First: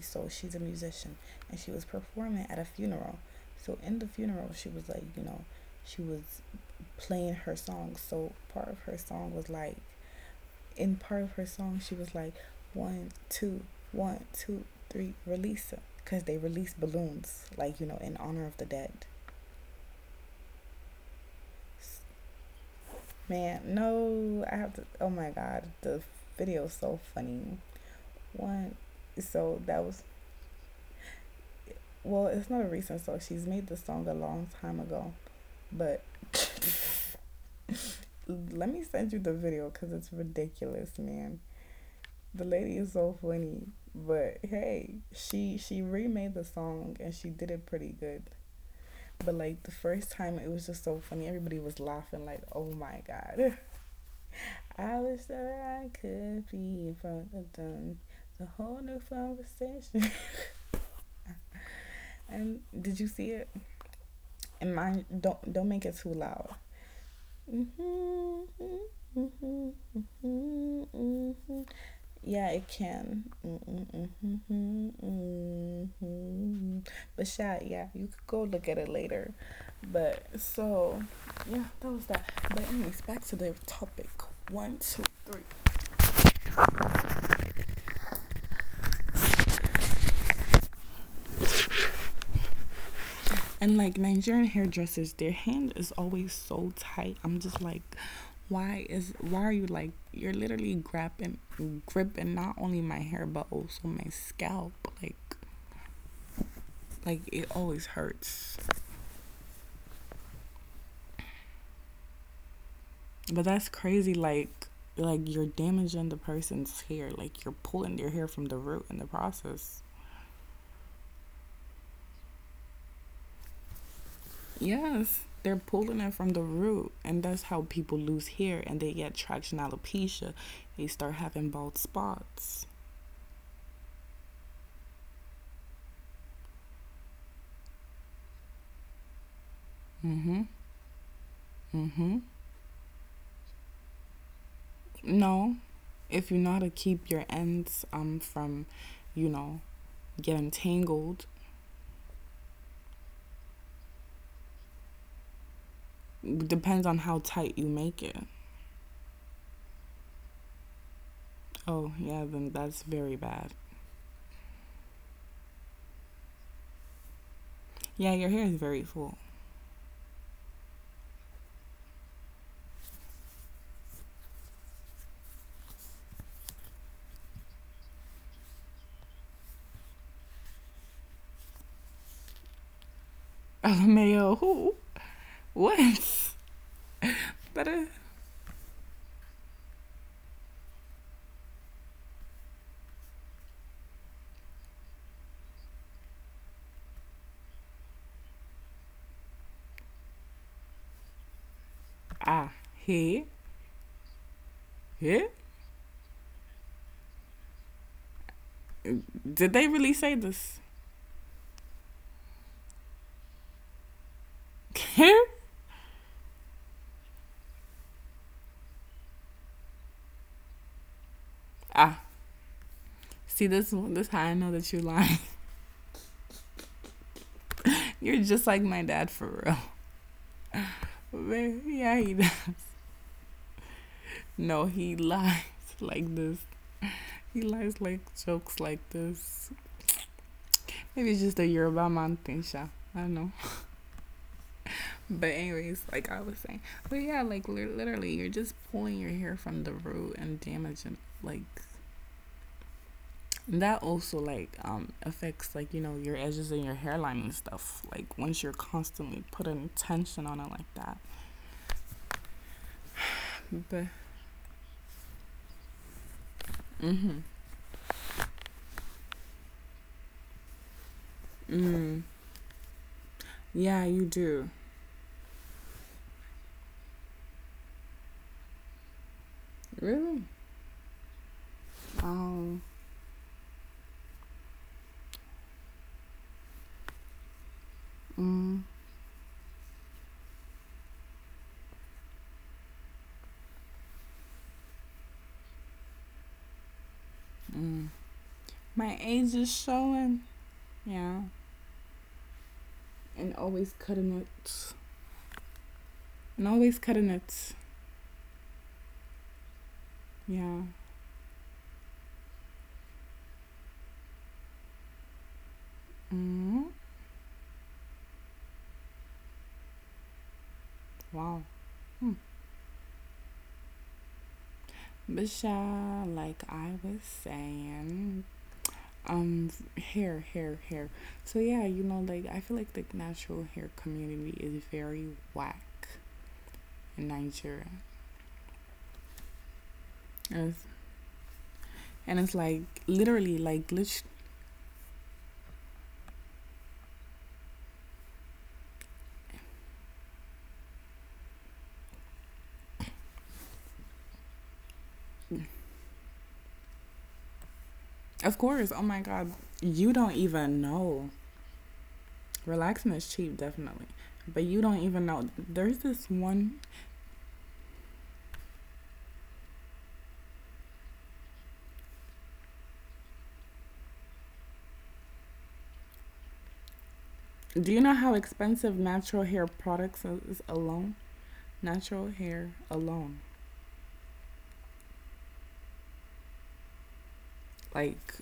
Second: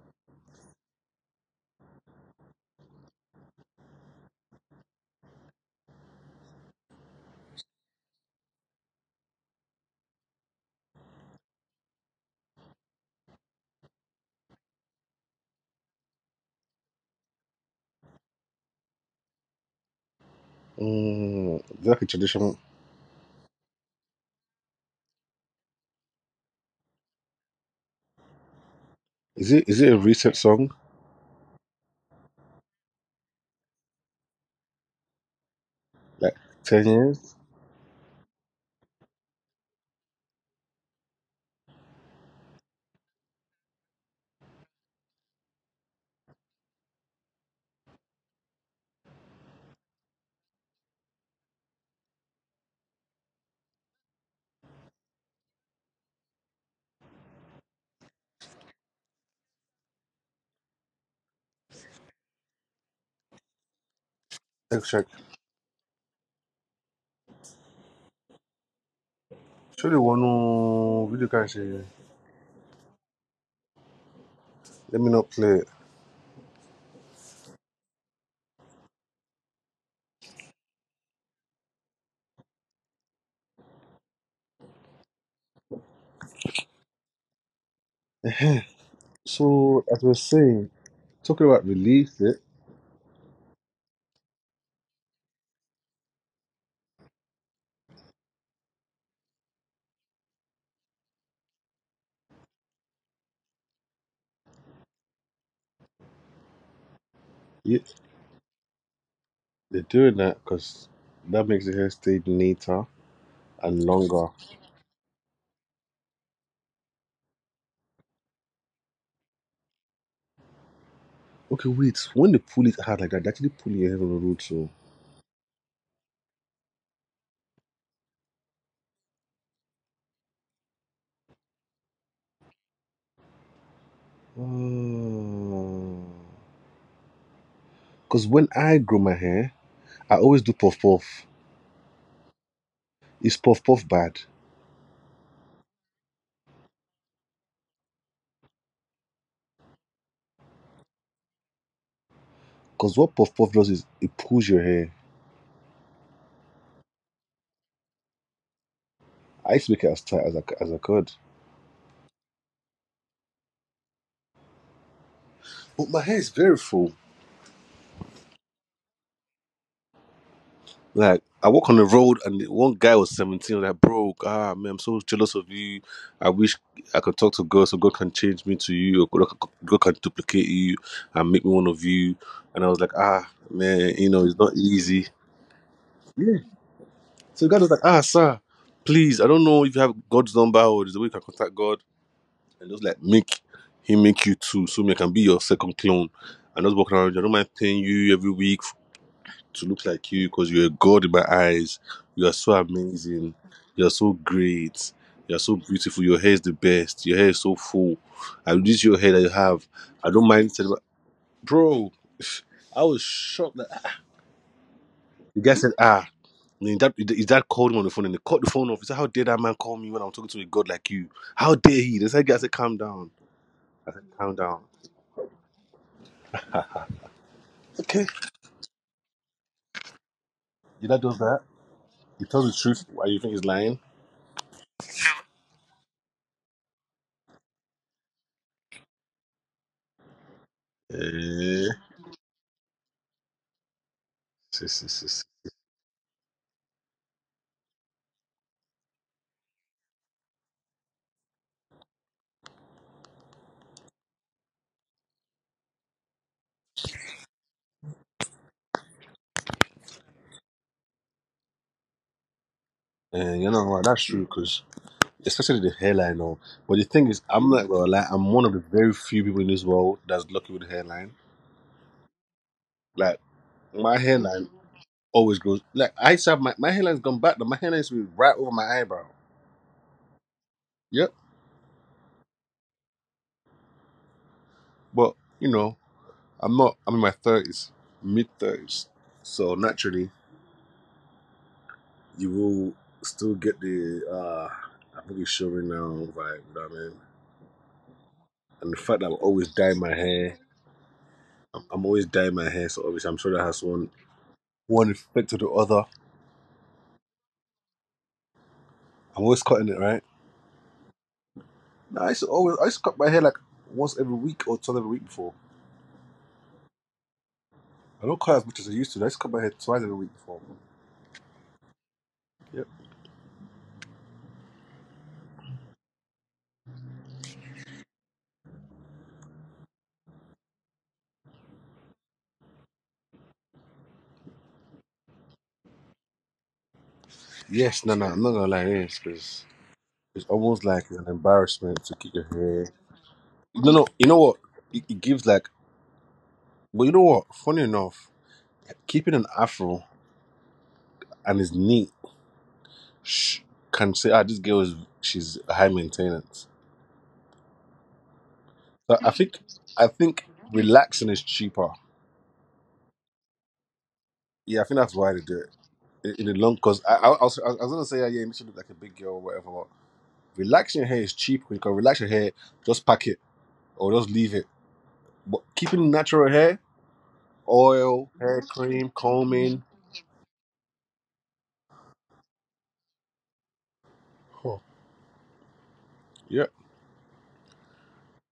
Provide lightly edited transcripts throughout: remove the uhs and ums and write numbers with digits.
so she's a musician and she was performing at a funeral. So in the funeral she was like, she was playing her song. So part of her song was like In part of her song she was like, one two, one two three, release her, because they released balloons, like, in honor of the dead. Mm, is it like a traditional? Man, no, I have to, oh my god, the video's so funny. One, so Is that it a was... recent song? Well, it's not a recent song. She's made this song a long time ago. But Like 10 years? let me send you the video because it's ridiculous, man. The lady is so funny. But hey, she remade the song and she did it pretty good. But like the first time, it was just so funny. Everybody was laughing like, "Oh my god!" I wish that I could be in front of them. A whole new conversation. And did you see it? And Let's mind, check. don't make it too loud. Mhm, mhm, Surely one mhm, oh, video can mhm. say. Yeah, it can. Mm-mm, mhm, Let me not play it. mhm. But Shad, yeah, you could go look at it later. But so, yeah, that was that. But anyways, back to the topic. One, two, three. So as I was saying, talking about release it, And like Nigerian hairdressers, their hand is always so tight. I'm just like, why are you, like, you're literally grabbing gripping not only my hair but also my scalp, like like it yeah, always hurts. they're doing that because that makes the hair stay neater But that's and crazy. longer. Like you're damaging the person's hair. Like you're pulling their hair from the root in the process. Okay, wait. When they pull it hard like that, they actually pull your hair on the root. So, Yes, they're pulling it from the root, and that's how people lose hair and they get traction alopecia. They start having bald spots. because when I grow my hair, I always do puff puff. Hmm. Is puff puff bad? No, if you know how to keep your ends from, you know, getting tangled, Because what puff puff does is it pulls your hair. it depends on how tight you make it. I used to make it as tight as I could. Oh yeah, then that's very bad. But my hair is very full. Yeah, your hair is very full. Like, I walk on the road and one guy was 17, and I like, bro, ah, man, I'm so jealous of you. I wish I could talk to God so God can change me to you, or God can duplicate you and make me one of you. And I was like, ah, man, you know, it's LMAO, not who? easy. Yeah. What? So God was That like, is. ah, sir, please, I don't know if you have God's number or there's a way you can contact God. And just like, make him make you too, so me I can be your second clone. And I was walking around, I don't mind paying you every week to look like you because you're a god in my eyes. You are so Ah, amazing. he? You are so great. You He? are so beautiful. Your hair is the best. Your hair is so full. And this your hair that you Did have. they really I say don't mind this? telling my bro. I was shocked that ah. The guy said, ah, is that called him on the phone? And they cut the phone off. He said, "How dare that man call me when I'm talking to a god like you? How dare he?" Ah, This guy said, "Calm down." see, this I said, one, this how "Calm I know down." that you're lying. Okay. You're just like my dad for real. The guy does that. Man, yeah, he. He tells the truth. Why you think he's lying? No, he lies like this. He lies like jokes like this. Maybe it's just a Eh, you're man thing, Sha. I don't know. sis. But anyways, like I was saying, but yeah, like literally, you're just pulling your hair from the root and damaging, like, that also like affects, like, your edges and your hairline and stuff, like, once you're constantly putting tension on it like that, Eh, you know what? but... That's true because especially the hairline. Or, but the thing is, I'm not gonna lie. I'm one of the very few people in this world that's lucky with the hairline. Mm, Like yeah my you hairline do. always grows. Like I used to have my hairline's gone back. Though. My hairline used to be right over my eyebrow. Really? Yep. Oh. But you know, I'm not. I'm in my thirties, mid Mm, thirties. So naturally, you will still get the I'm really showing now vibe. You know what I mean? mm. And the fact that My I'm age always is dyeing my showing. hair, Yeah. I'm always dyeing my hair. So obviously, I'm sure And that has always one cutting it. one effect to the other. And always cutting it. I'm always cutting it, right? Yeah. No, I used to always, I used to cut my hair like once every week or twice every week before. Mm, I don't cut as much as I used to. I used to cut my hair twice every week before. wow. Yep. But yeah, like I was saying, um hair, so yeah, like I feel like the natural hair community is very whack in Nigeria. Yes, no, no, I'm not gonna lie to this because it's and almost it's, like an embarrassment to keep your and it's hair. like literally No, like no, you lit-, know what? It gives like, but you know what? Funny enough, keeping an afro and is neat sh- can say, ah, this girl is she's high maintenance. of course, oh So my god. I You don't think even relaxing know. is cheaper. Relaxing is cheap, definitely. But Yeah, I you think don't that's why even they know, do there's this it. In the long one... because I was, I was gonna say, yeah, yeah, it makes you look like a big girl or whatever. But relaxing your hair is cheap. You can relax your hair, just pack it or just leave it. But keeping natural hair, Do you know oil, how hair expensive cream, natural hair combing, products is alone? Natural hair alone, huh. Yeah. like,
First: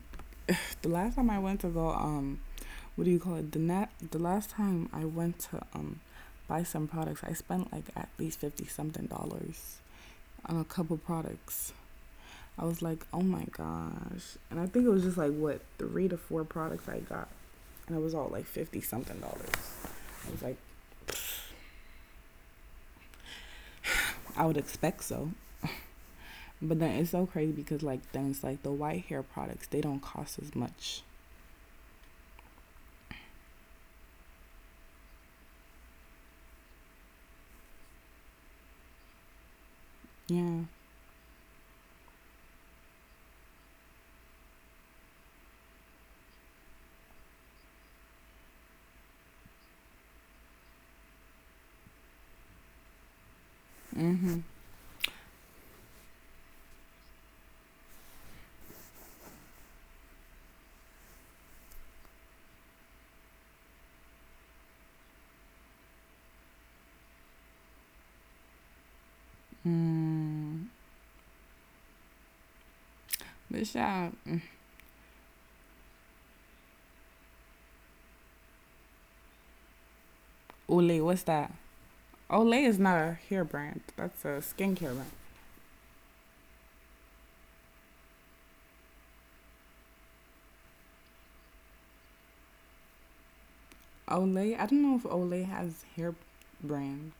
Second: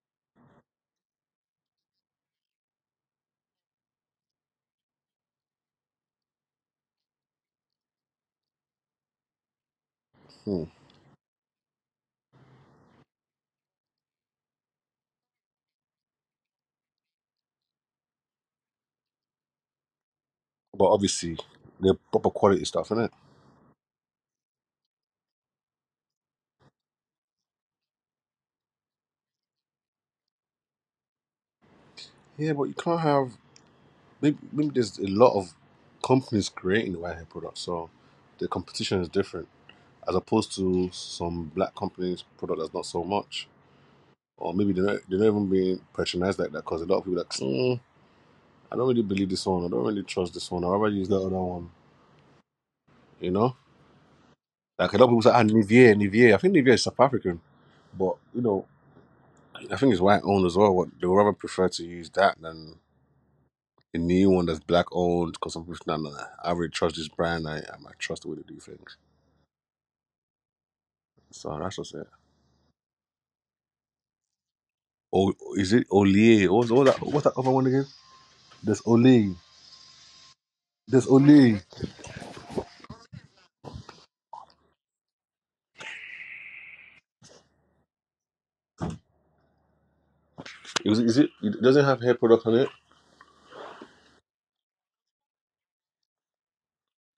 the last time I went to go, what do you call it? The last time I went to, buy some products, I spent like at least fifty something dollars on Hmm. a couple products. I was like, oh my gosh. And I think it was just like what, three to four products I got. And it was all like fifty something dollars. I was like, But obviously, the proper quality stuff, innit? I would expect so. But then it's so crazy because like things like the white hair products, they don't cost as much. Yeah, but you can't have maybe, maybe there's a lot of companies creating white hair products, so the competition is different as opposed Yeah. to some black companies product that's not so much. Or maybe they're not even being patronized like that because a lot of people are like, mm, I don't really believe this one. I don't really trust this one. I'd rather use that other one. You know, Mm-hmm. like a lot of people say, ah, Nivea. Nivier. I think Nivea is South African, but you know, I think it's white owned as well. What they would rather prefer to use that than a new one that's black owned because some people nah, nah, nah, I really trust this brand. I might trust the way they do things. So that's just it. But shout out, Oh, is it Olay? What's that? What's that other one again? There's Olay. Olay, There's what's that? Olay. Olay is not a hair brand. That's a skincare brand. Is it? It doesn't have hair products on it. Olay. I don't know if Olay has hair brand.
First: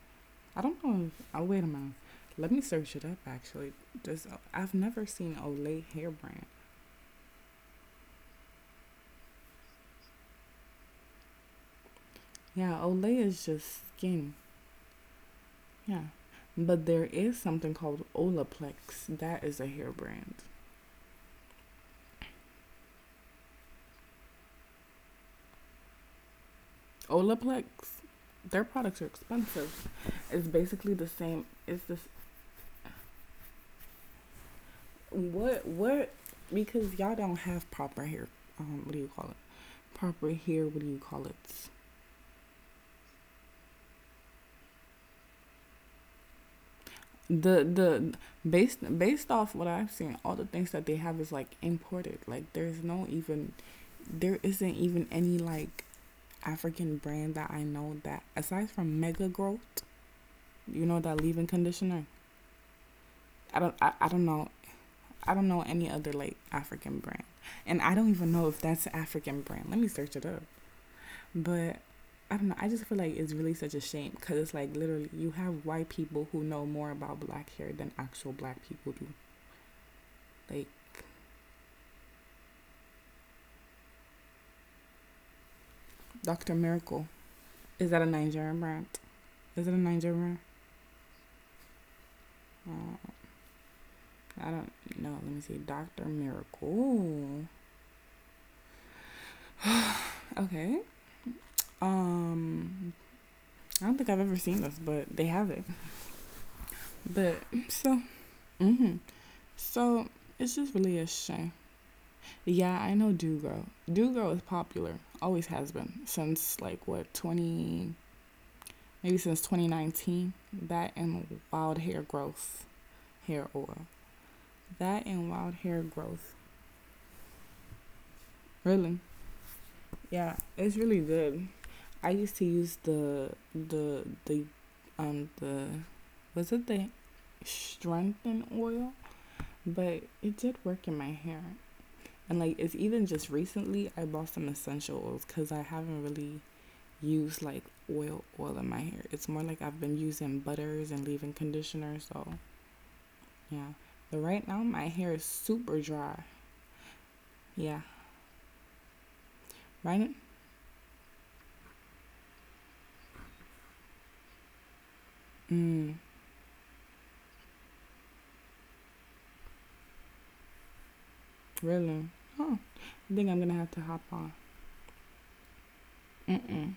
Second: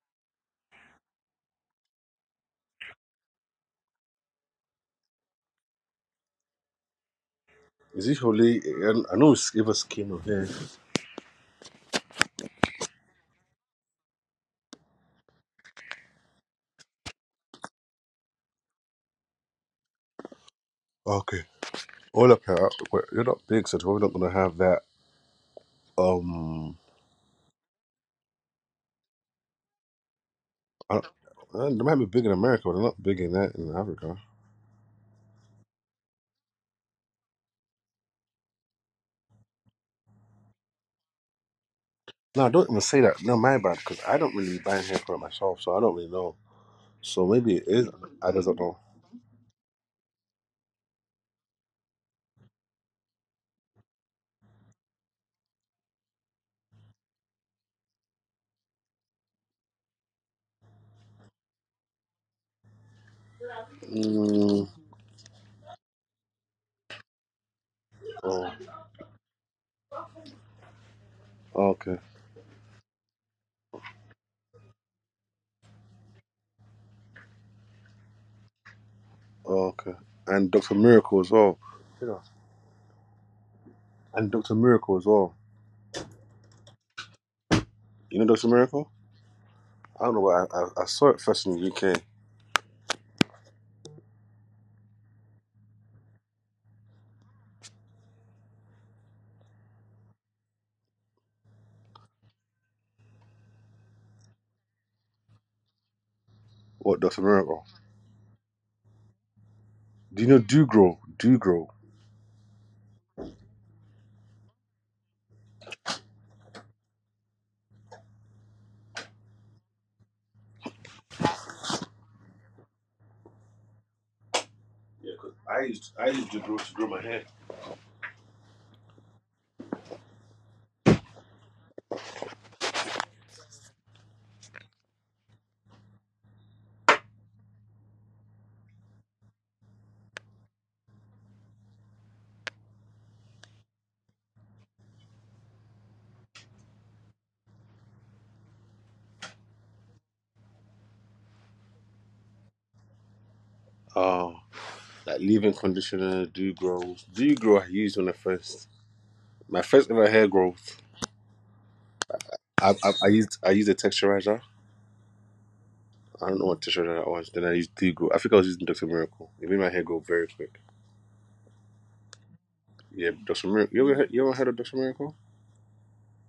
I don't know if. Oh, wait a minute. Let me search it up. Actually, just, I've never seen Olay hair brand. Is it only? I know it's give us chemo here. Yeah, Olay is just skin. Yeah, but there is something called Olaplex. That is a hair brand. Okay. All up here. We're- they're not big, so we're not gonna have that. Um, Olaplex. Their products are expensive. It's basically I don't, the same. They It's might this, be big in America, but they're not big in that in Africa. what, because y'all don't have proper hair. What do you call it? Proper hair. What do you call it? No, don't even say that. No, my bad, because I don't really buy hair for myself, so I don't really know. So maybe it is. The I just don't know. Based off what I've seen, all the things that they have is like imported. Like there isn't even any like African brand that I know that, aside from Mega Growth, you know that leave-in conditioner. I don't I, I don't know Mm, I don't know any other like African brand. And I don't even know oh, if that's an African brand. Let me search it up. But okay, I don't know. I just feel like it's really such a shame because it's like literally you have white people who know more about black hair than actual black people do. okay. And Like Doctor Miracle as well. You know, and Doctor Miracle as well. Dr. Miracle. Is that a You know Doctor Nigerian brand? Miracle? Is it a I don't know. Nigerian What I saw it first in the UK. brand? I don't know. Let me see. Dr. Miracle. Okay. Um, I don't think I've ever seen this, but they have it. What Doctor But Miracle? so, mm-hmm. So Do you know it's do just really grow? a Do shame. grow. Yeah, I know Do Girl. Do Girl is popular. Always has been since like what twenty, maybe since 2019. That and Wild Hair Growth hair oil. That Yeah, and because Wild I Hair used I Growth. used to grow my hair. Really? Yeah, it's really good. I used to use um the the strengthen oil, but it did work in my hair. And like it's even just recently I bought some essential oils cuz I haven't really used like oil in my hair. It's more like I've been using butters and leave-in conditioner, so yeah. But Oh, right now my hair is like leave-in super dry. conditioner, do grow. Do grow I Yeah, used when I first my first right? ever hair growth. I used a texturizer. Mm, I don't know what texturizer that was. Then I used do grow. I think I was using Dr. Miracle. It made my hair grow very quick. really? Oh, I think I'm gonna Yeah, have to Dr. hop Miracle. on. You ever heard of Dr. Miracle? Mm-mm.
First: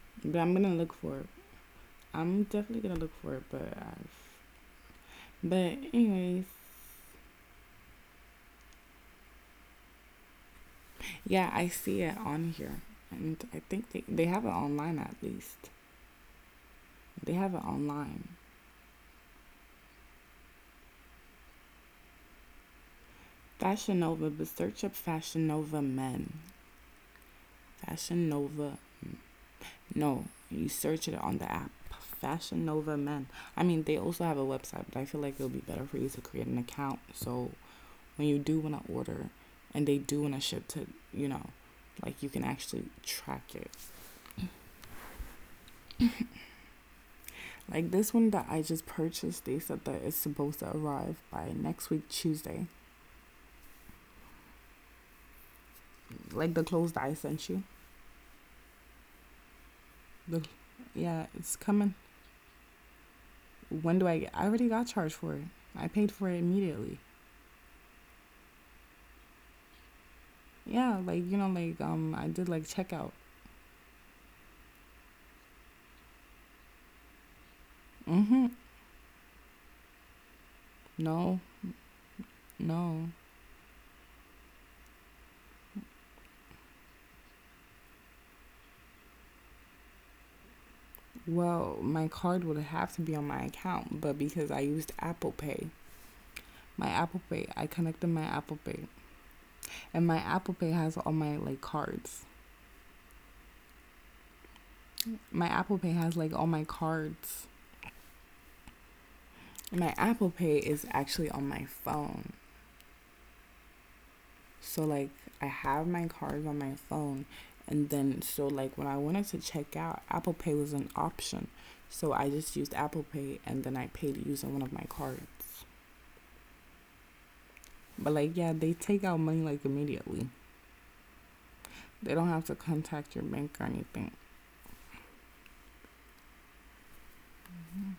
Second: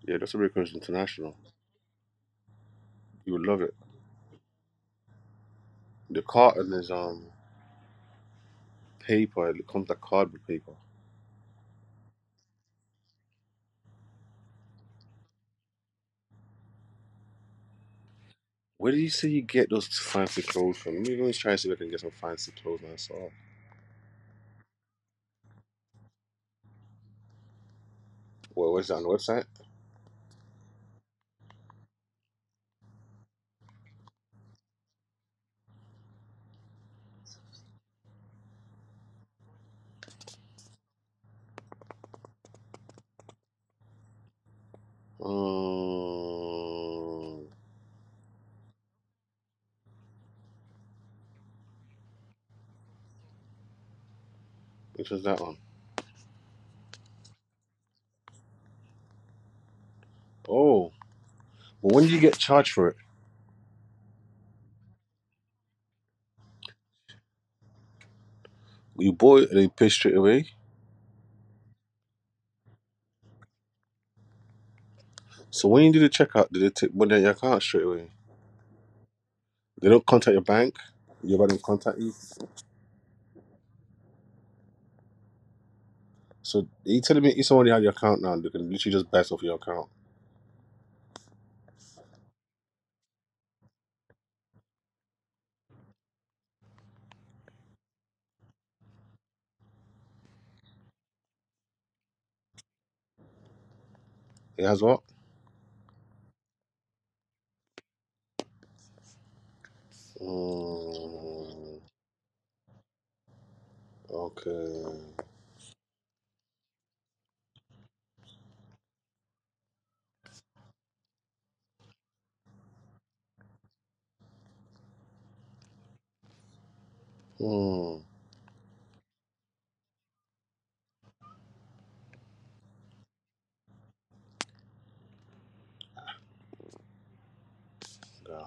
Yeah, Dr. But I'm Miracle is gonna look for it. international. I'm definitely gonna look You for would it. love it. But I've, but The anyways, carton is paper. It comes like cardboard paper. yeah, I see it on here, and I think they have it online at least. They have it online. Where did you say you get those fancy clothes from? Let me try to see if I can get some fancy clothes myself. Fashion Nova, but search up Fashion Nova men. Fashion Well, was that on Nova. the website? No, you search it on the app. Fashion Nova men. I mean, they also have a website, but I feel like it'll be better for you to create an account. So when you do want to order, and they do want to ship to, you know, like you can actually track it. Um, Like this one that I just purchased, they said that it's supposed to arrive by next week Tuesday. which was that one? Like the clothes that I sent you. The, Oh, yeah, well, it's when did you coming. get charged for it? When do I get? I already got charged for it. I paid for it immediately. You bought it and they pay straight away. Yeah, like like I did like checkout. So when you do the checkout, did they take money out your account straight away? Mm-hmm. They don't contact your bank. You don't No, contact you. no. So you telling me it's already on your account now? They can literally just best off your account. Well, my card would have to be on my account, but because I used Apple Pay, my Apple Pay, I connected my Apple Pay, and my Apple Pay has all my like cards. It has what? My Apple Pay has like all my cards. My Apple Pay is actually Mm, on my phone. okay. So like I have my cards on my phone, and then so like when I wanted to check out, Apple Pay was an option. So I just used Apple Pay and then I paid using one of my cards. Hmm. But like yeah, they take out money like immediately. They don't have to contact your bank or anything. Yeah.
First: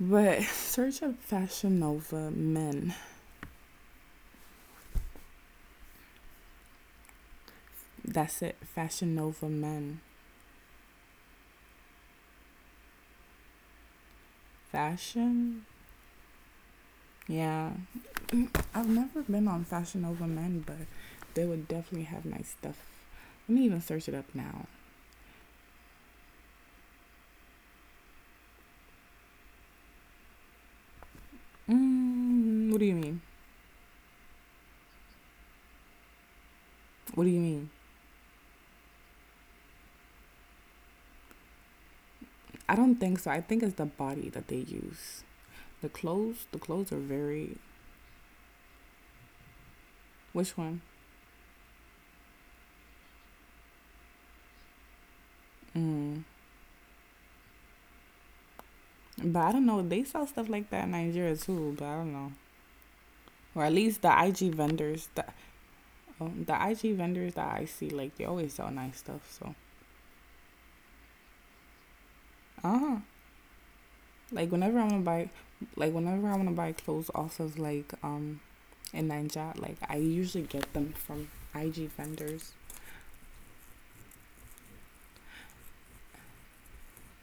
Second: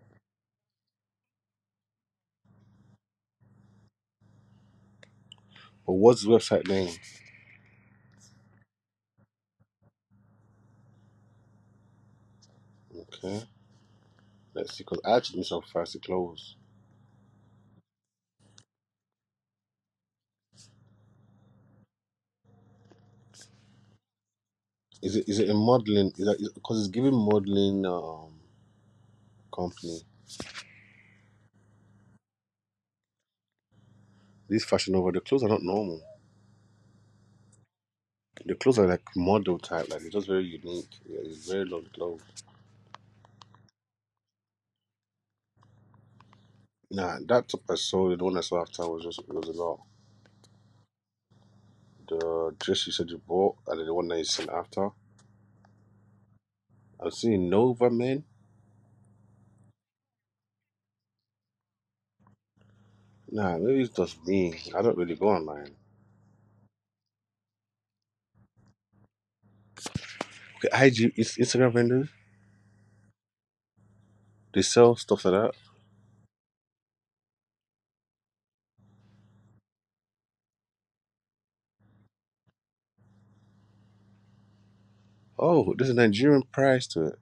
But search up Fashion Nova men. But what's the website name? That's it. Fashion Nova men. Okay, let's see. Because I actually need some Fashion? fancy clothes. Yeah, I've never been on Fashion Nova Men, but they would definitely have nice stuff. Let me even search it up now. Is it a modeling? Is that because it's giving modeling company? Mm, what do you mean? This fashion over the clothes are not normal. What do you mean? The clothes are like model type, like it's just very unique. Yeah, it's very lovely clothes. I don't think so. I think it's the body that they use. The clothes are Nah, that very... top I saw, the one I saw after was just it was a lot. Which one? The dress you said you bought, and then the one that you sent after. Mm. I'm seeing Nova men. But I don't know. They sell stuff like that in Nigeria too. But I don't know. Nah, Or at maybe it's least the just IG me. I don't vendors, really the go online. oh, the IG vendors that I see, like they always sell nice stuff. So, Okay, IG, it's Instagram vendors. uh huh. Like They whenever I sell wanna stuff buy, like that. like whenever I wanna buy clothes off of like and Ninja. Like I usually get them from IG vendors. Oh, there's a Nigerian price to it.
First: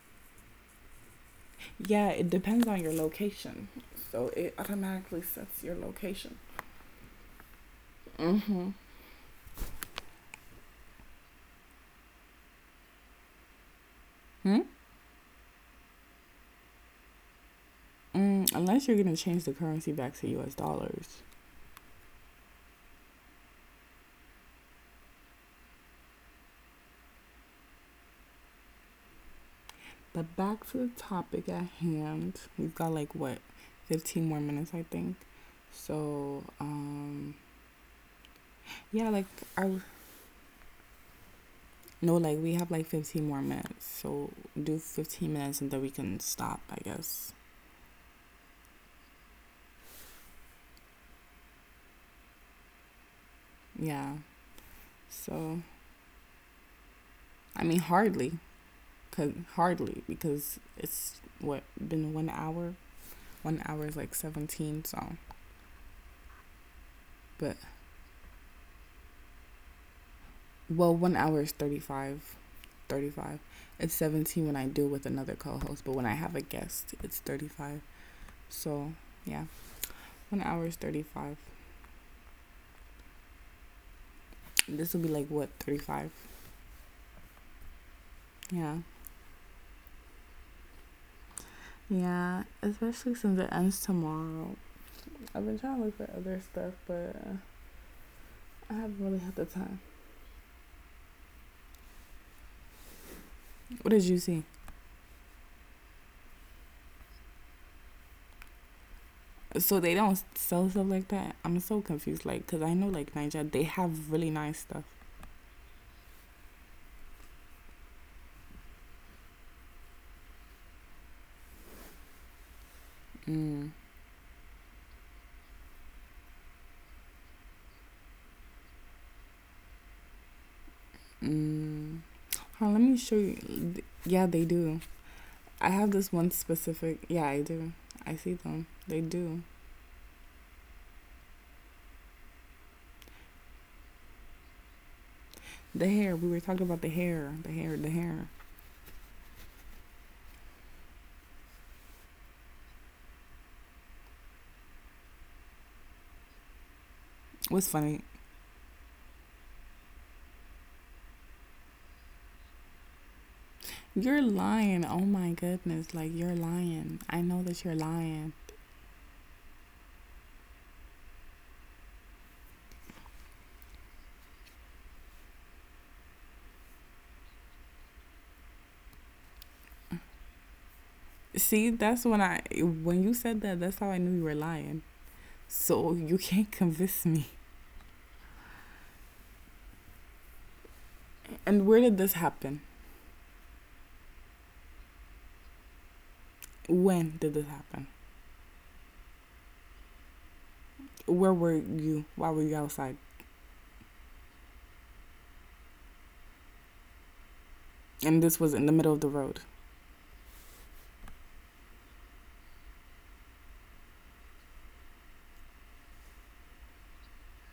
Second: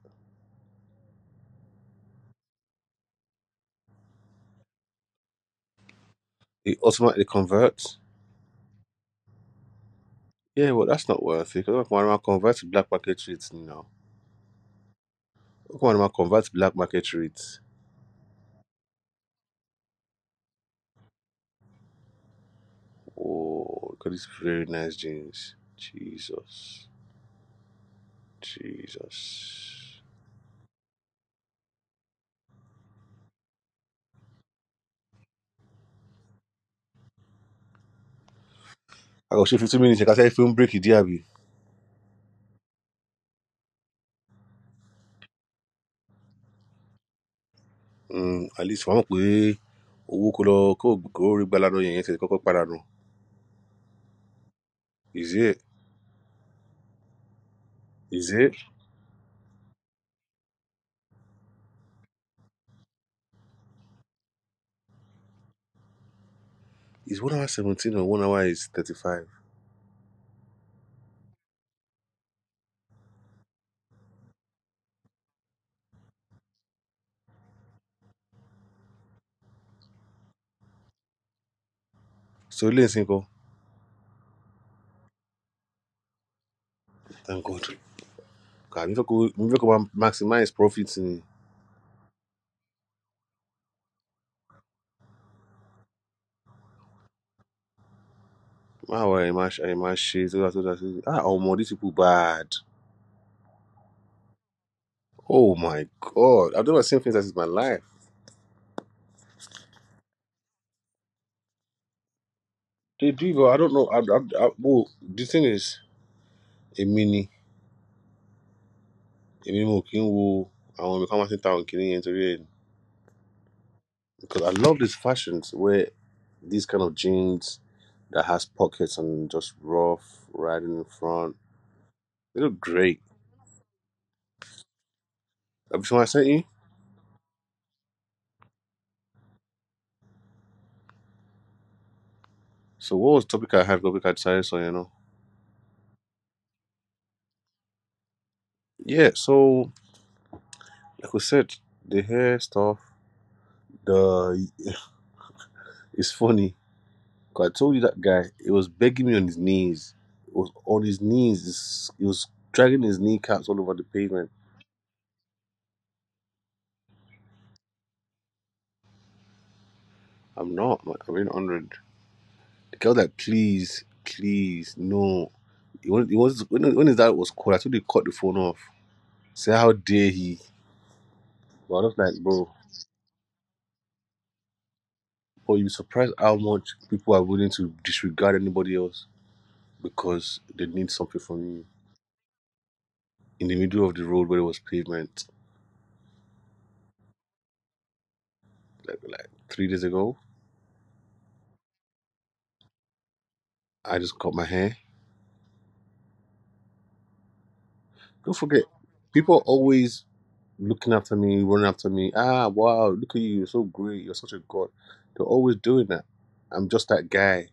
Yeah, it depends on your location. So it automatically sets your location. It automatically converts. Mm-hmm. Yeah, well, that's not worth it. Because when I convert to black market rates now, Hmm? when I convert to black market rates, Mm, unless you're gonna change the currency back to US dollars. oh, look at these very nice jeans. Jesus, Jesus. But back to the topic at hand. We've got like what, 15 more minutes I think. So, yeah, like I got you I... 15 minutes. I can say film break it, Diaby. No, like we have like 15 more minutes. So do 15 minutes and then we can stop, I guess. Mm, at least one way. Owó kó lọ kó kó rí gbalado yẹn yẹn ti kọ́kọ́ padà nù. Yeah. is So it I mean, is hardly, it cause hardly because it's what been 1 hour. 1 hour is like 17, is 1 hour but 17 or 1 hour is 35. well, 1 hour is 35, 35. It's 17 when I do with another co-host, but when I have a guest, it's 35. So yeah, 1 hour is 35. So ilé ìsìn kan This will be like what, 35? thank god. Yeah. Kà mí fẹ́ kó máa maximize profit ni. Yeah, especially since it ends tomorrow. I've been trying to look for other stuff, but I haven't My really way, had the my, sh- eh, time. my shit. All that. Ah, oh, man, these people bad. What did you see? Oh my god, I've never seen things like this in my life. So they don't sell stuff like that. I'm so confused, like, cause I know They like do, Nigeria, but I they don't know. Have really nice stuff. Well, the thing is, a mini, a mini mo kin wo àwọn ibi kan máa ti town killing àwọn kìnìún. Mm. Because I love these fashions where these kind of jeans that has pockets and just rough riding in front. Mm. They look Hold on, let me great. show you. Yeah, they do. I Have you have seen what I this sent one you? specific. Yeah, I do. I see them. They do. So what was the topic I had? Topic I decided so you know. The hair. We were talking about the hair. The hair. The hair. Yeah, so like we said, the hair stuff, the it's funny. 'Cause I What's told you funny? that guy, he was begging me on his knees. He was on his knees. He was dragging his kneecaps all over the You're pavement. lying. Oh my goodness. Like you're lying. I know that you're lying. I'm not. Man. I'm in 100. The girl was like, please, please, no. He wanted, he was, when his dad was called, I told him to cut the phone off. Say, how dare he? See, But I was that's like, when I bro, when you said that. That's how I knew you were lying. oh, you'd be So surprised you how can't much convince people are me. willing to disregard anybody else because they need something from you. And where did this happen? In the middle of the road where there was pavement, When did this happen? like 3 days ago, Where were you? Why were you outside? I just cut my hair. And Don't this was forget, in the middle of the people road. are always looking after me, running after me. Ah, wow, look at you. You're so great. You're such a god. They're always doing that. I'm just that guy,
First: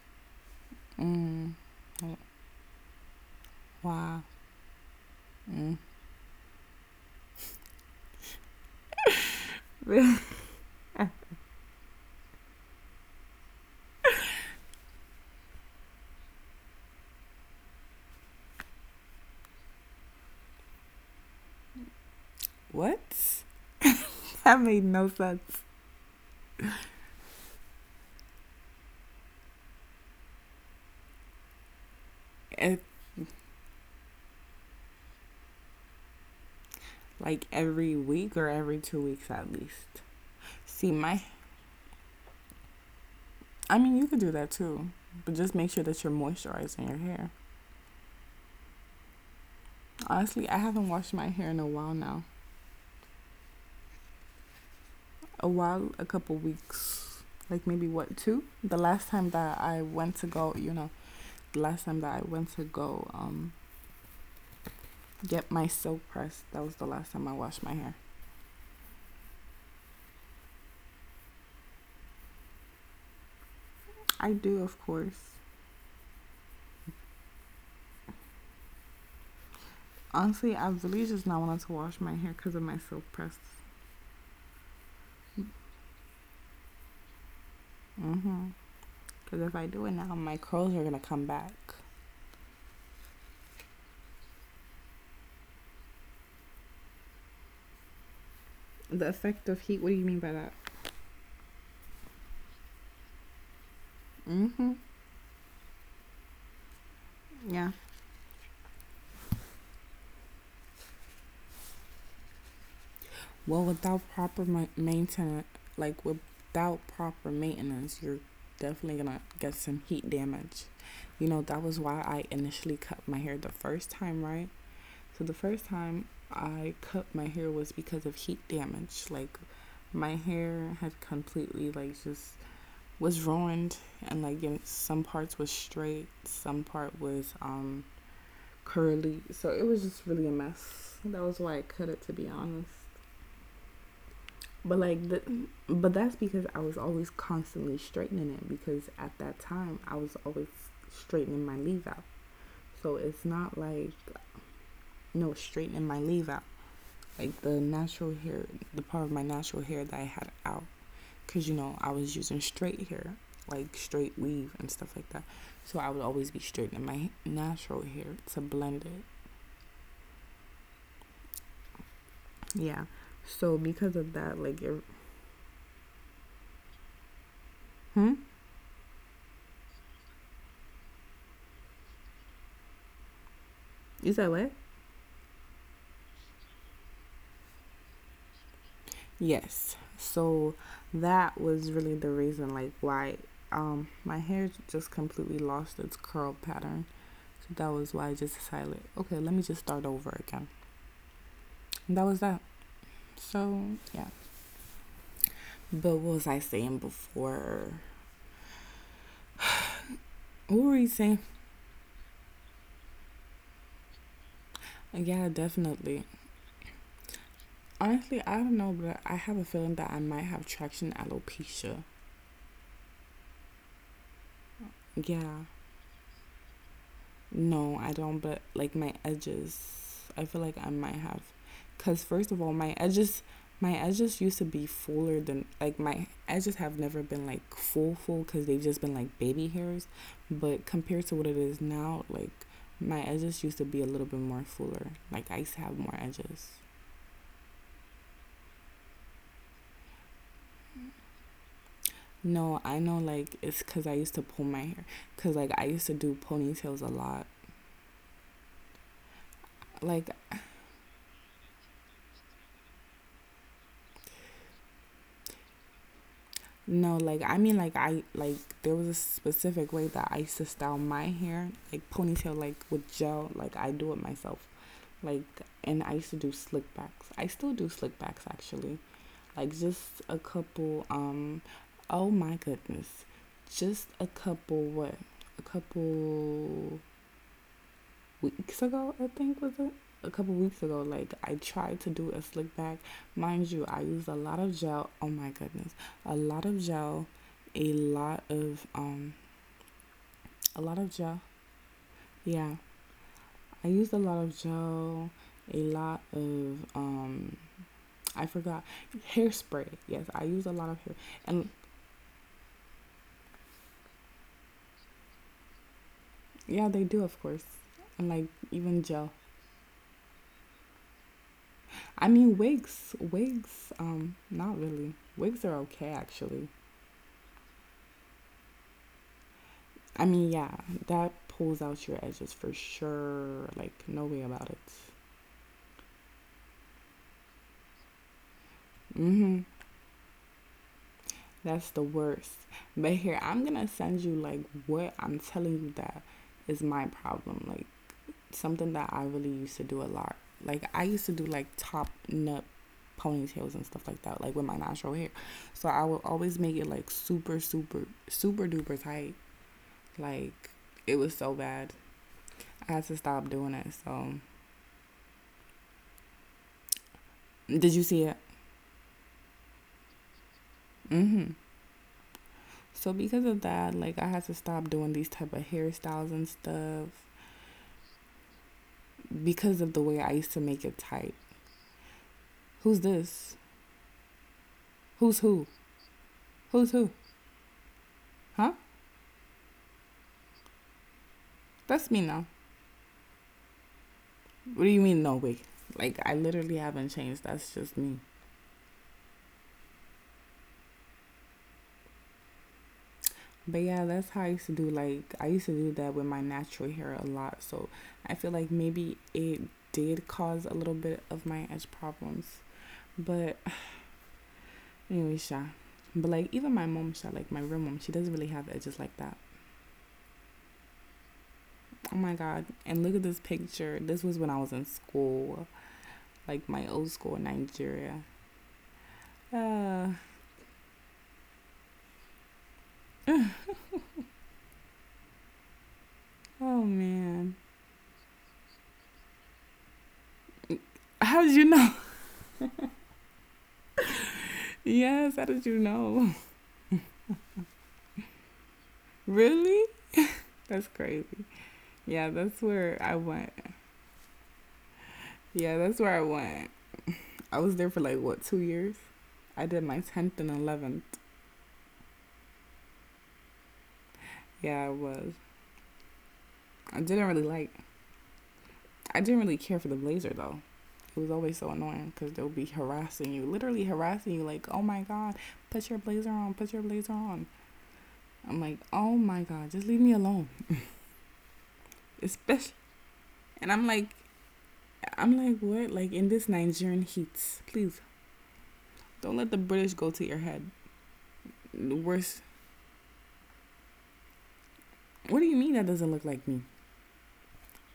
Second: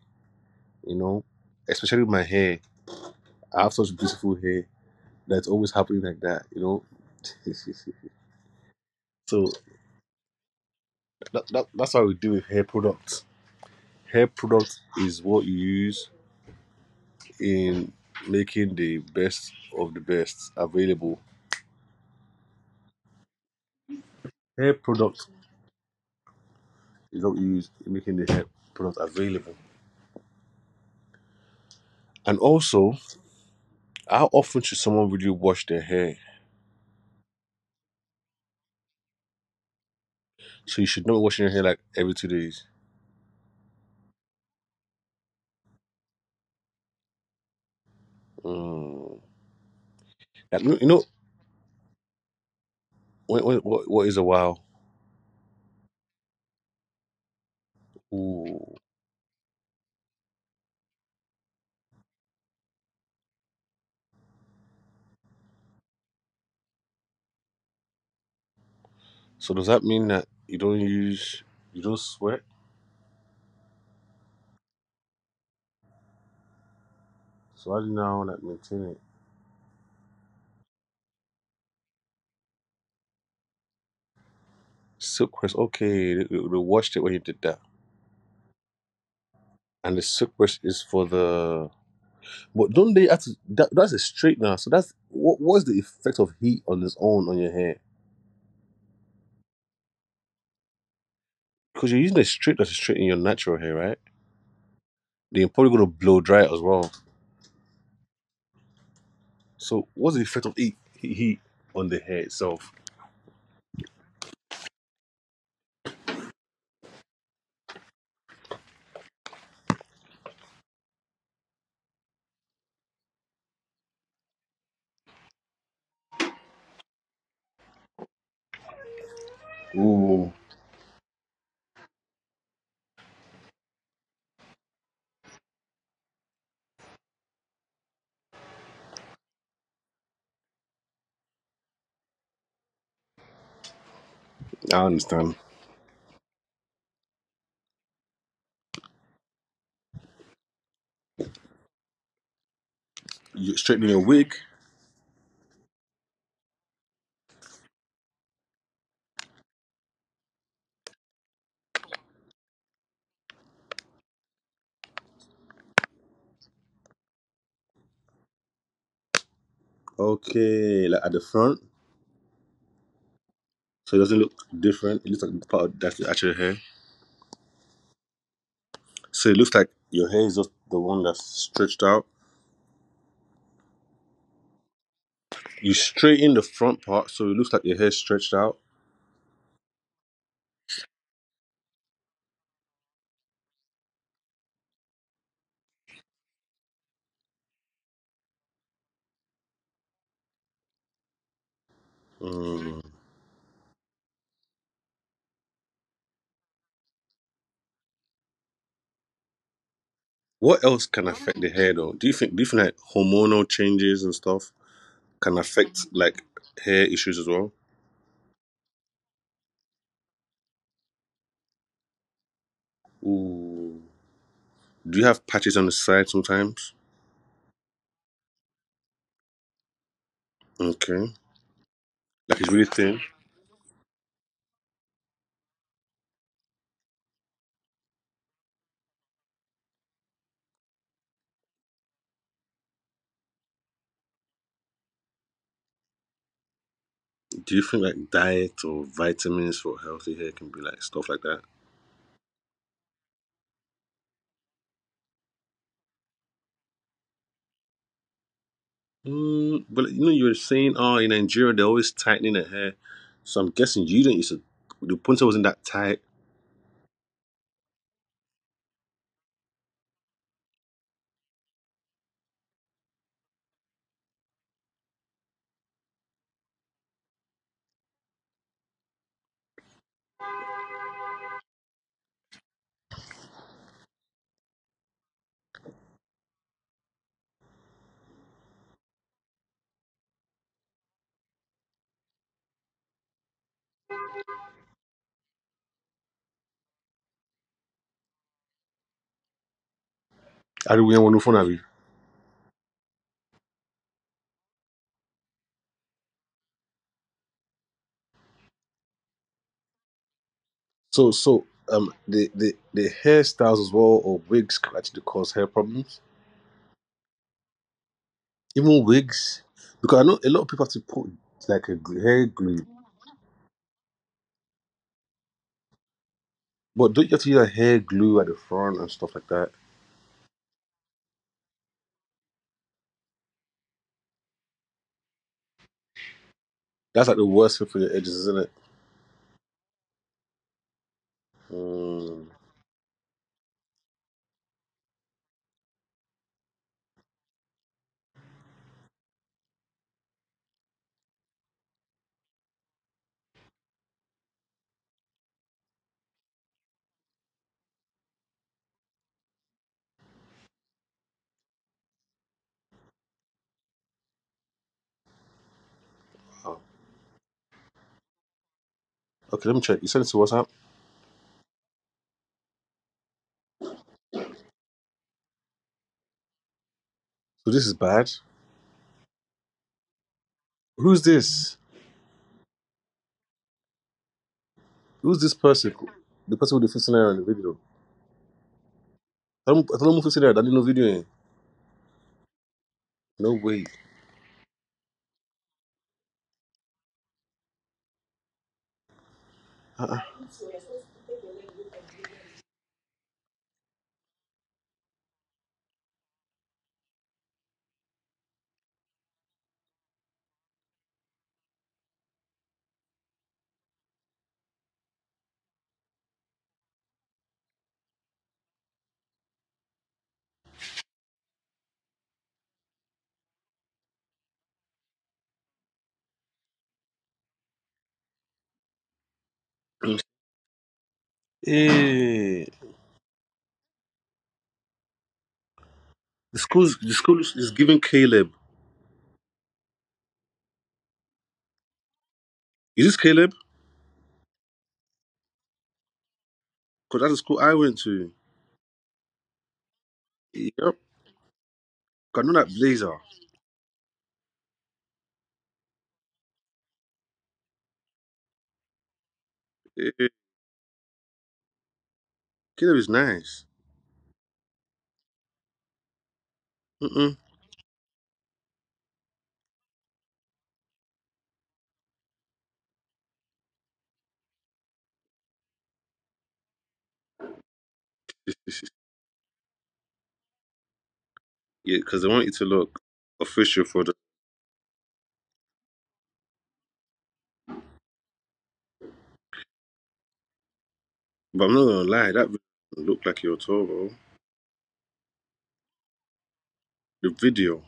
you know? Mm. Especially with my hair. I have such Wow. beautiful hair that's always Mm. happening like that, you know? So that's how we do with hair products. Hair product is what you use in making the best of the best available. What? That Hair made no product sense. is what you use in making the hair product available. And It's also, how often should someone really wash their hair? like every week or every 2 weeks at least. So you See, should not be washing your hair like every 2 days. I mean, you could do that too, but just make sure that you're moisturizing your hair. Mm. Honestly, I Like, haven't washed my hair in a while now. what, what, what is a while? A while, a couple weeks, like maybe what, two? Ooh. The last time that I went to go, the last time that I went to go, get my silk press. That was the last time I washed my hair. So does that mean that you don't sweat? I do, of course. So how do you now like maintain it? Honestly, I really just not wanted to wash my hair because of my silk press. Silkworth, okay, they washed it when you did that. Mm-hmm. Because if I do it And the now, my silkworth curls is are gonna for come back. But don't they actually, that's a straightener. So what was the effect of heat on its own on your hair? The effect of heat. What do you mean by that? Because you're using a straightener to straighten your natural hair, right? Mm-hmm. They're probably going to blow dry it as well. Yeah. So, what's the effect of heat on the hair itself? Well, without proper ma- maintenance, like without proper maintenance, you're definitely gonna get some heat damage. You know that was why I initially cut my hair the first time, right? So the first time I cut my hair was because of heat damage. Like my Ooh, hair had completely like just was ruined and like some parts was straight, some part was curly. So it was just really a mess. That was why I cut it, to be honest. But I like the understand. but that's because I was always constantly straightening it because at that time I was always straightening my leave out. So it's not You like straightening your wig, no straightening my leave out, like the natural hair, the part of my natural hair that I had out, because you know I was using straight hair, like straight weave and stuff like that. So I would always be straightening my natural hair to blend it. okay, like at the front, Yeah. So because of so it that, doesn't look like, it, different. It looks like the part that's the actual hair. hmm, So it looks like your hair is just the one that's stretched out. is that what? You straighten the front part, so it looks like your hair stretched out. Yes. So that was really the reason, like, why my hair just completely lost its curl pattern. So that was why I just decided, okay, let me just start over again. And that was that. Mm. So yeah. But what was I saying before? What were What you else saying? can affect the hair though? Do you think like hormonal changes and stuff Yeah, can affect definitely. like hair issues as well? Honestly, I don't know, but I have a feeling that I might have traction alopecia. Ooh. Do you have Yeah. patches on the side sometimes? No, I don't, but like my edges, I feel like I might have. Okay. Because, first of Like all, it's my really thin. edges. My edges used to be fuller than, like, my edges have never been like full full because they've just been like baby hairs, but compared to what it is now, like my edges used to be a little bit more fuller. Like I used to have more edges. Do you think like diet or vitamins for healthy hair can be like stuff like that? No, I know, like, it's because I used to pull my hair. Because, like, I used to do ponytails a lot. Mm, but you Like, know you were saying, oh, in Nigeria they're always tightening their hair, so I'm guessing you didn't used to, the pointer wasn't that tight. no, like, I mean, like, like, there was a specific way that I used to style my hair, like, ponytail, like, with gel. Like, I do it myself. Like, and I used to do slick backs. I still do slick backs, actually. Like, just a couple, oh my goodness. Just a couple, what? A couple weeks ago, I think was it? A couple weeks ago, like I tried to do a slick back. Mind you, I used a lot of gel. Oh my goodness. A lot of gel, a lot of um a lot I don't of really want gel. to phone of you. Yeah. I used a lot of gel, a lot of I forgot, hairspray. Yes, I used a lot of hair. So And so the hairstyles as well or wigs can actually cause hair problems. yeah, they do of course. And like even Even gel. wigs, because I know a lot of people have to put like a I hair mean, glue, wigs not really. Wigs are okay actually. but don't you have to use a hair glue at the front and stuff like that? I mean, yeah, that pulls out your edges for sure. Like, no way about it. That's like the worst thing for your edges, isn't it? Mm-hmm. That's the Mm. worst. But here, I'm gonna send you like what I'm telling you that is my problem. Like something that I really used to do a lot. Like I used to do like top nut ponytails and stuff like that, like with my natural hair. So I would always make it like super, super, super duper tight. Like it was so bad. I had to stop doing it. So did you see it? Okay, let me check. You sent it to WhatsApp. Mm-hmm. So because of that, like I had to stop doing these type of hairstyles and stuff So this is bad. because of the way I used to make it Who's tight. this? Who's this? Who's Who's this who? person? The person with Who's the who? 15 naira in the video. Huh? I don't know 15 naira. I didn't know video. Eh? That's me now. No way. What do you mean no wait? Like I literally haven't changed. That's just me. Uh-uh. But yeah, that's how I used to do, like I used to do that with my natural hair a lot. So I feel like maybe it did cause a little bit of my edge problems. But anyway, Sha. But like even my mom, Sha, like my real mom, she doesn't really have edges like that. Oh my god. And look at this picture. This was when I was in school, like my old school in Nigeria. Uh, Hey, oh the school man. is giving Caleb. How did you know? Is this Caleb? Yes, how did you know? Because that's the school I went to. Really? That's Yep. crazy. Yeah, Got that's know that where I blazer. went. Yeah, that's where I went. I was there for like what, 2 years? I did my 10th Eh, and 11th. Caleb is nice. Yeah, I was. I didn't really Mm-mm. like, I didn't really care for the blazer though. It was always so annoying because they'll be harassing you, literally harassing you, like, oh my god, put your blazer on, put your blazer on. I'm like, oh my god, just leave me alone. Yeah, because they want you Especially, to look and I'm official like, for the. I'm like, what? Like in this Nigerian heat, please don't let the British go to your head. But I'm The not gonna lie, worst. that video doesn't look like your tour, bro. What do you mean that doesn't look like me? The video.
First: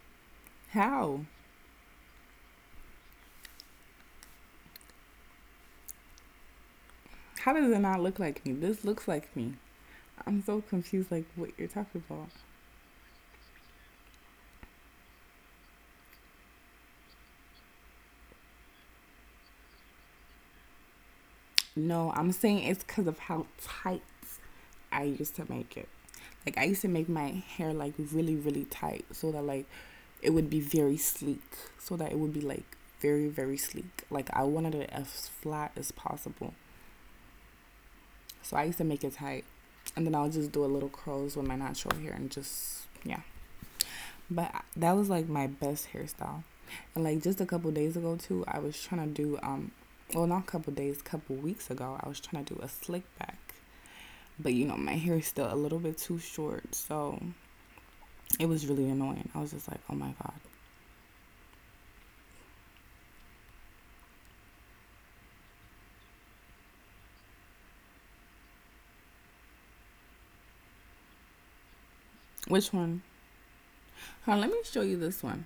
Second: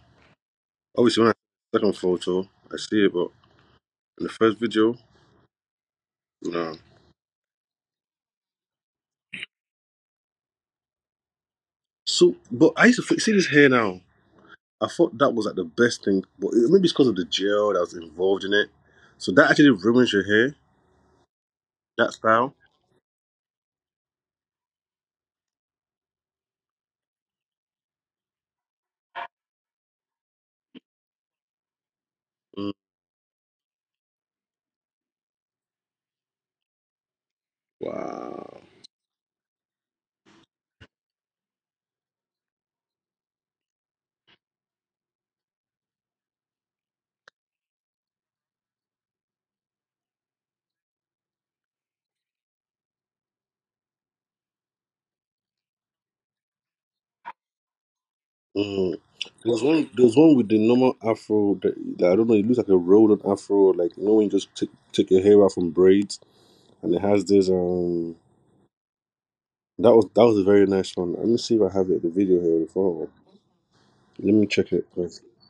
Obviously, How? when I second photo, I see it, but in the first video. No. How does it not look like me? This looks like me. I'm so confused, like what you're talking about. So, but I used to see this hair now. I thought that was like the best thing, but maybe it's because of the gel that was involved in it. So that actually ruins your hair. No, That I'm style. saying it's because of how tight I used to make it. Like I used to make my hair like really really tight so that like it would be very sleek so that it would be Mm. like very very sleek. Like I wanted it as flat as possible. So Wow. I used to make it tight and then I'll just do a little curls with my natural hair and just yeah. But that was like my best hairstyle. And like just a couple days ago too, I was trying to do well, not a couple days, a couple weeks ago, I was trying to do a slick back. But my hair is still a little bit too short, so it was really Mm. annoying. I was just like, oh There my was one god, with the normal afro. That I don't know. It looks like a rolled on afro. Like you know when you just take your hair out from braids, and it has this. That was a very nice one. Let me see if I have it. The video here which one? before. Let Huh, me let me check show it. you Wait, this one.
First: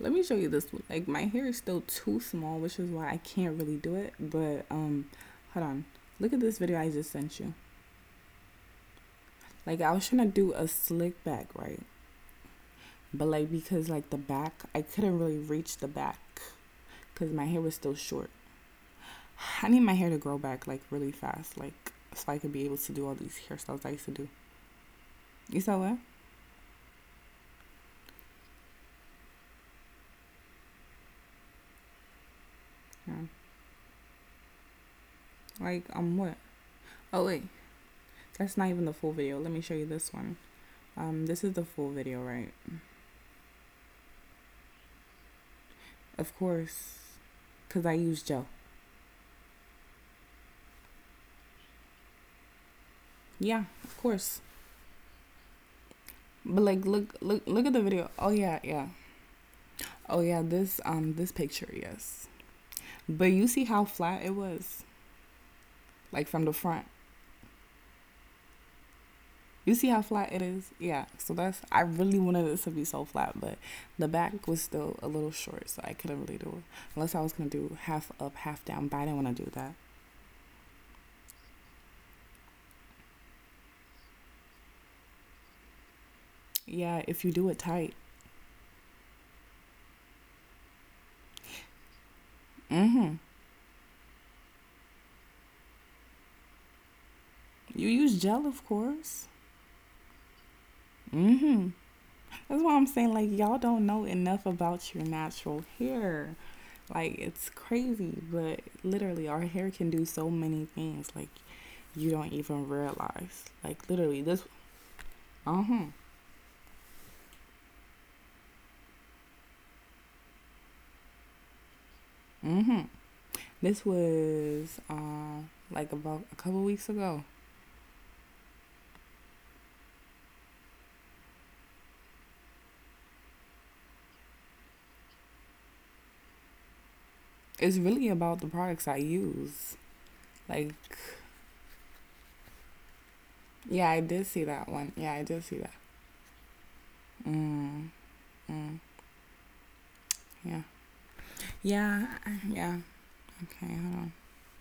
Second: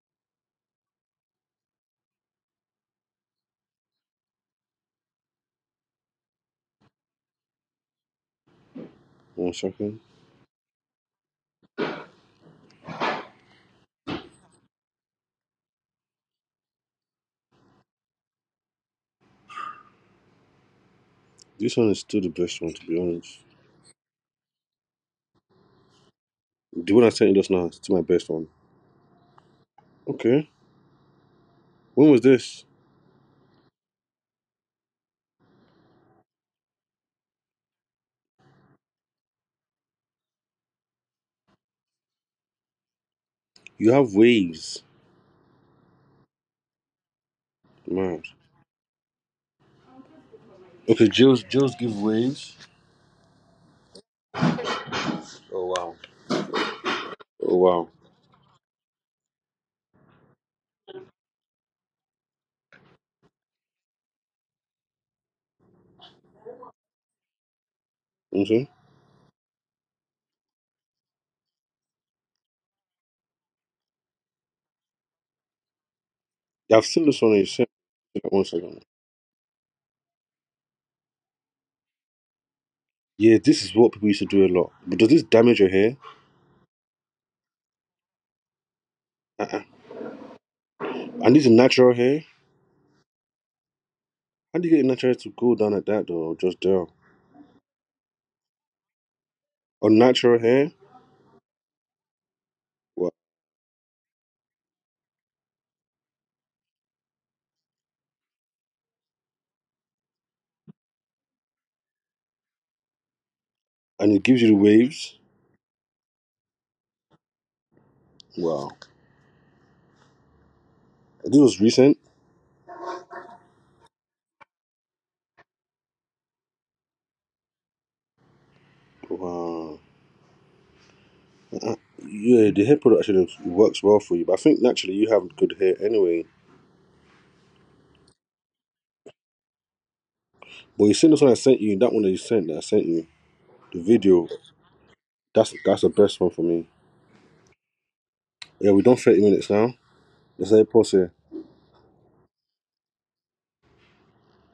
Let me show you this one. Like my hair is still too small, which is why I can't really do it. But hold on. Look at this video I just sent you. one Like I second. was trying to do a slick back, right? But like because like the back, I couldn't really reach the back because my hair was still short. I need my hair to grow back like really fast, like This one is still so the I could best be one, able to to be do all honest. these hairstyles I used to do. You saw what? The one I sent you just now is my best one. Okay. When was this? Yeah. Like what? Oh wait, that's not even the full video. Let me show you this one. This is the full video, right? You have waves. Of course, cause I Mad. use gel. Okay, Jill's give waves. Yeah, of course. Oh wow. But like, look, look, Oh look at the wow. video. Oh yeah, yeah. Oh yeah, this this picture, yes. But you see how flat it was, like from the front. Okay. You see how flat it is? Yeah. So that's I really wanted this to be so flat, but the back was still a little short, so I couldn't really do it. Yeah, I've seen Unless this I one. was You gonna sent do half up, one half second. down, but I didn't wanna do that. Yeah, this is what people used to do a lot. But does this damage your hair? Yeah, if you do it tight. Uh-uh. And this is natural hair. Mm-hmm. How do you get your natural hair to go down like that though? Or just down. You use gel, of course. Or natural hair? Mm-hmm. That's why I'm Wow. saying, like, y'all don't know enough about your natural hair. Like, it's crazy, but literally, our hair can do so many things, like, you don't even realize. Like, And it literally, gives this, you the waves. uh huh, Wow. This was recent. mm hmm. This was, like, about a couple weeks ago. Wow. Yeah, the hair product actually works well for you, but I think naturally you have good hair anyway. It's really about the products I use. Like, But you seen this one I sent you, that one that you sent that I sent you, the yeah, I did video, see that one. Yeah, I did see that's that. that's the best one for me. Mm, Yeah, mm, we're done 30 minutes now. Let's yeah. let it pause here. Yeah, yeah, okay, hold on.